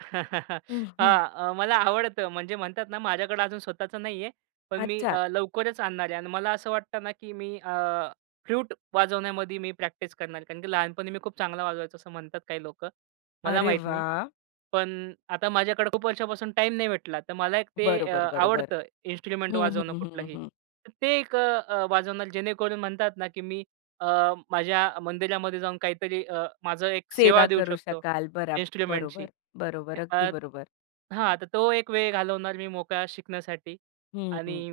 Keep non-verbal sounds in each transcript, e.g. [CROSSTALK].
[CHUCKLES] हं, हं. हां, अ, मला आवडतं. म्हणजे म्हणतात ना, माझ्याकडे अजून स्वतःच नाहीये. पण मी अच्छा. अ, लवकरच आणणार आहे. आणि मला असं वाटतं ना, की मी अ, फ्लूट वाजवण्यामध्ये मी प्रॅक्टिस करणार आहे. कारण, की लहानपणी मी खूप चांगलं वाजवायचो, असं म्हणतात काही लोकं. मला अरे माहित नाही. वाह! पण आता माझ्याकडे खूप वर्षांपासून टाईम नाही भेटला. तर मला एक ते अ, बरोबर, बरोबर. आवडतं इन्स्ट्रुमेंट हं, वाजवणं, हं, हं, कुठलंही. हं. तर ते एक अ, वाजवणार. जेणेकरून म्हणतात ना, की मी अ, माझ्या मंदिरामध्ये जाऊन काहीतरी अ, माझं एक सेवा सेवा देऊ करू शकतो शकाल बरा इन्स्ट्रुमेंटची. बरोबर, बरोबर. अ, अगदी बरोबर. हां, आता तो एक वेळ घालवणार मी मोकळा शिकण्यासाठी हं, आणि हं.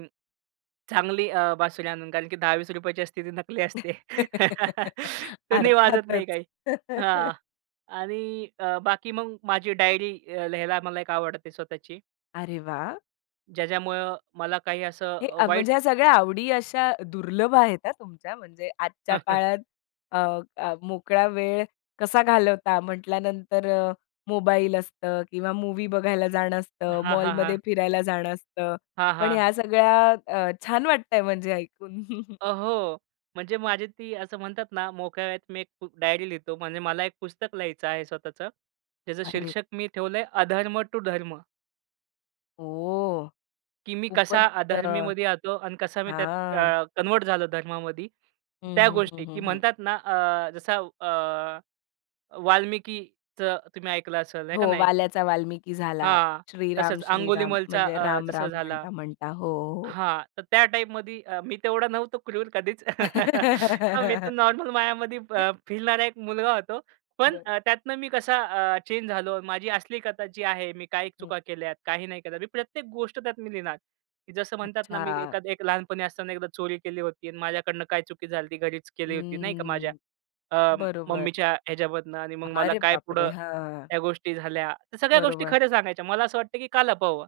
चांगली अ, बासुरी आणून. कारण, की 10-20 रुपयाची असते, ती नकली असते. [CHUCKLES] [LAUGHS] त्यांनी वाजत अर्थातच. नाही काही. हां, [LAUGHS] आणि अ, बाकी मग माझी डायरी अ, लिहायला मला एक आवडते स्वतःची. अरे वाह! ज्याच्यामुळं मला काही असं हे अ, म्हणजे वाईट ह्या सगळ्या आवडी अशा दुर्लभ आहेत हा, तुमच्या म्हणजे आजच्या [CHUCKLES] काळात अ, अ, मोकळा वेळ कसा घालवता म्हटल्यानंतर अ, मोबाईल असतं किंवा मूव्ही बघायला जाणं असतं, हां, हां, मॉलमध्ये हां. फिरायला जाणं असतं. हां, पण हां. ह्या सगळ्या अ, छान वाटतंय म्हणजे ऐकून. [CHUCKLES] अहो, म्हणजे माझी ती असं म्हणतात ना, मोकळ्या वेळेत मी एक डायरी लिहितो. म्हणजे मला एक पुस्तक लिहायचं आहे स्वतःचं. त्याचं अरे. शीर्षक मी ठेवलंय, अधर्म टू धर्म. ओह! की मी कसा खूपच अ अधर्मीमध्ये येतो आणि कसा मी त्यात हां. अ, कन्व्हर्ट झालो धर्मामध्ये. हं, त्या हं, हं, गोष्टी की हं, हं. म्हणतात ना, अ, जसा अ, वाल्मिकीचं तुम्ही ऐकलं असेल हे का हो, नाही? वाल्याचा वाल्मिकी झाला. हां, श्रीराम, तसंच श्रीराम अंगुलीमाल म्हणजे अ, राम, जसा राम झाला. म्हणता म्हणता. हो, हो. हां. तर त्या टाइपमध्ये मी तेवढा नव्हतो क्रूर कधीच. [LAUGHS] हा, मी तर [LAUGHS] नॉर्मल मायामध्ये फिरणारा एक मुलगा होतो. पण बरं. त्यातनं मी कसा अ, चेंज झालो. माझी असली कथा जी आहे, मी काही हं. चुका केल्यात, काही नाही केलं. मी प्रत्येक गोष्ट त्यात मी लिहिणार, की जसं म्हणतात ना, मी अच्छा. एखादा एक लहानपणी असताना एकदा चोरी केली होती आणि माझ्याकडून काय चुकी झाली, ती घरीच केली होती, नाही का, माझ्या हम्म, अ, बरोबर. मम्मीच्या ह्याच्यामधनं. आणि मग मला अरे काय बापरे! पुढं हां. ह्या गोष्टी झाल्या. तर सगळ्या गोष्टी बरोबर. खऱ्या सांगायच्या. मला असं वाटतं, का लपवावं?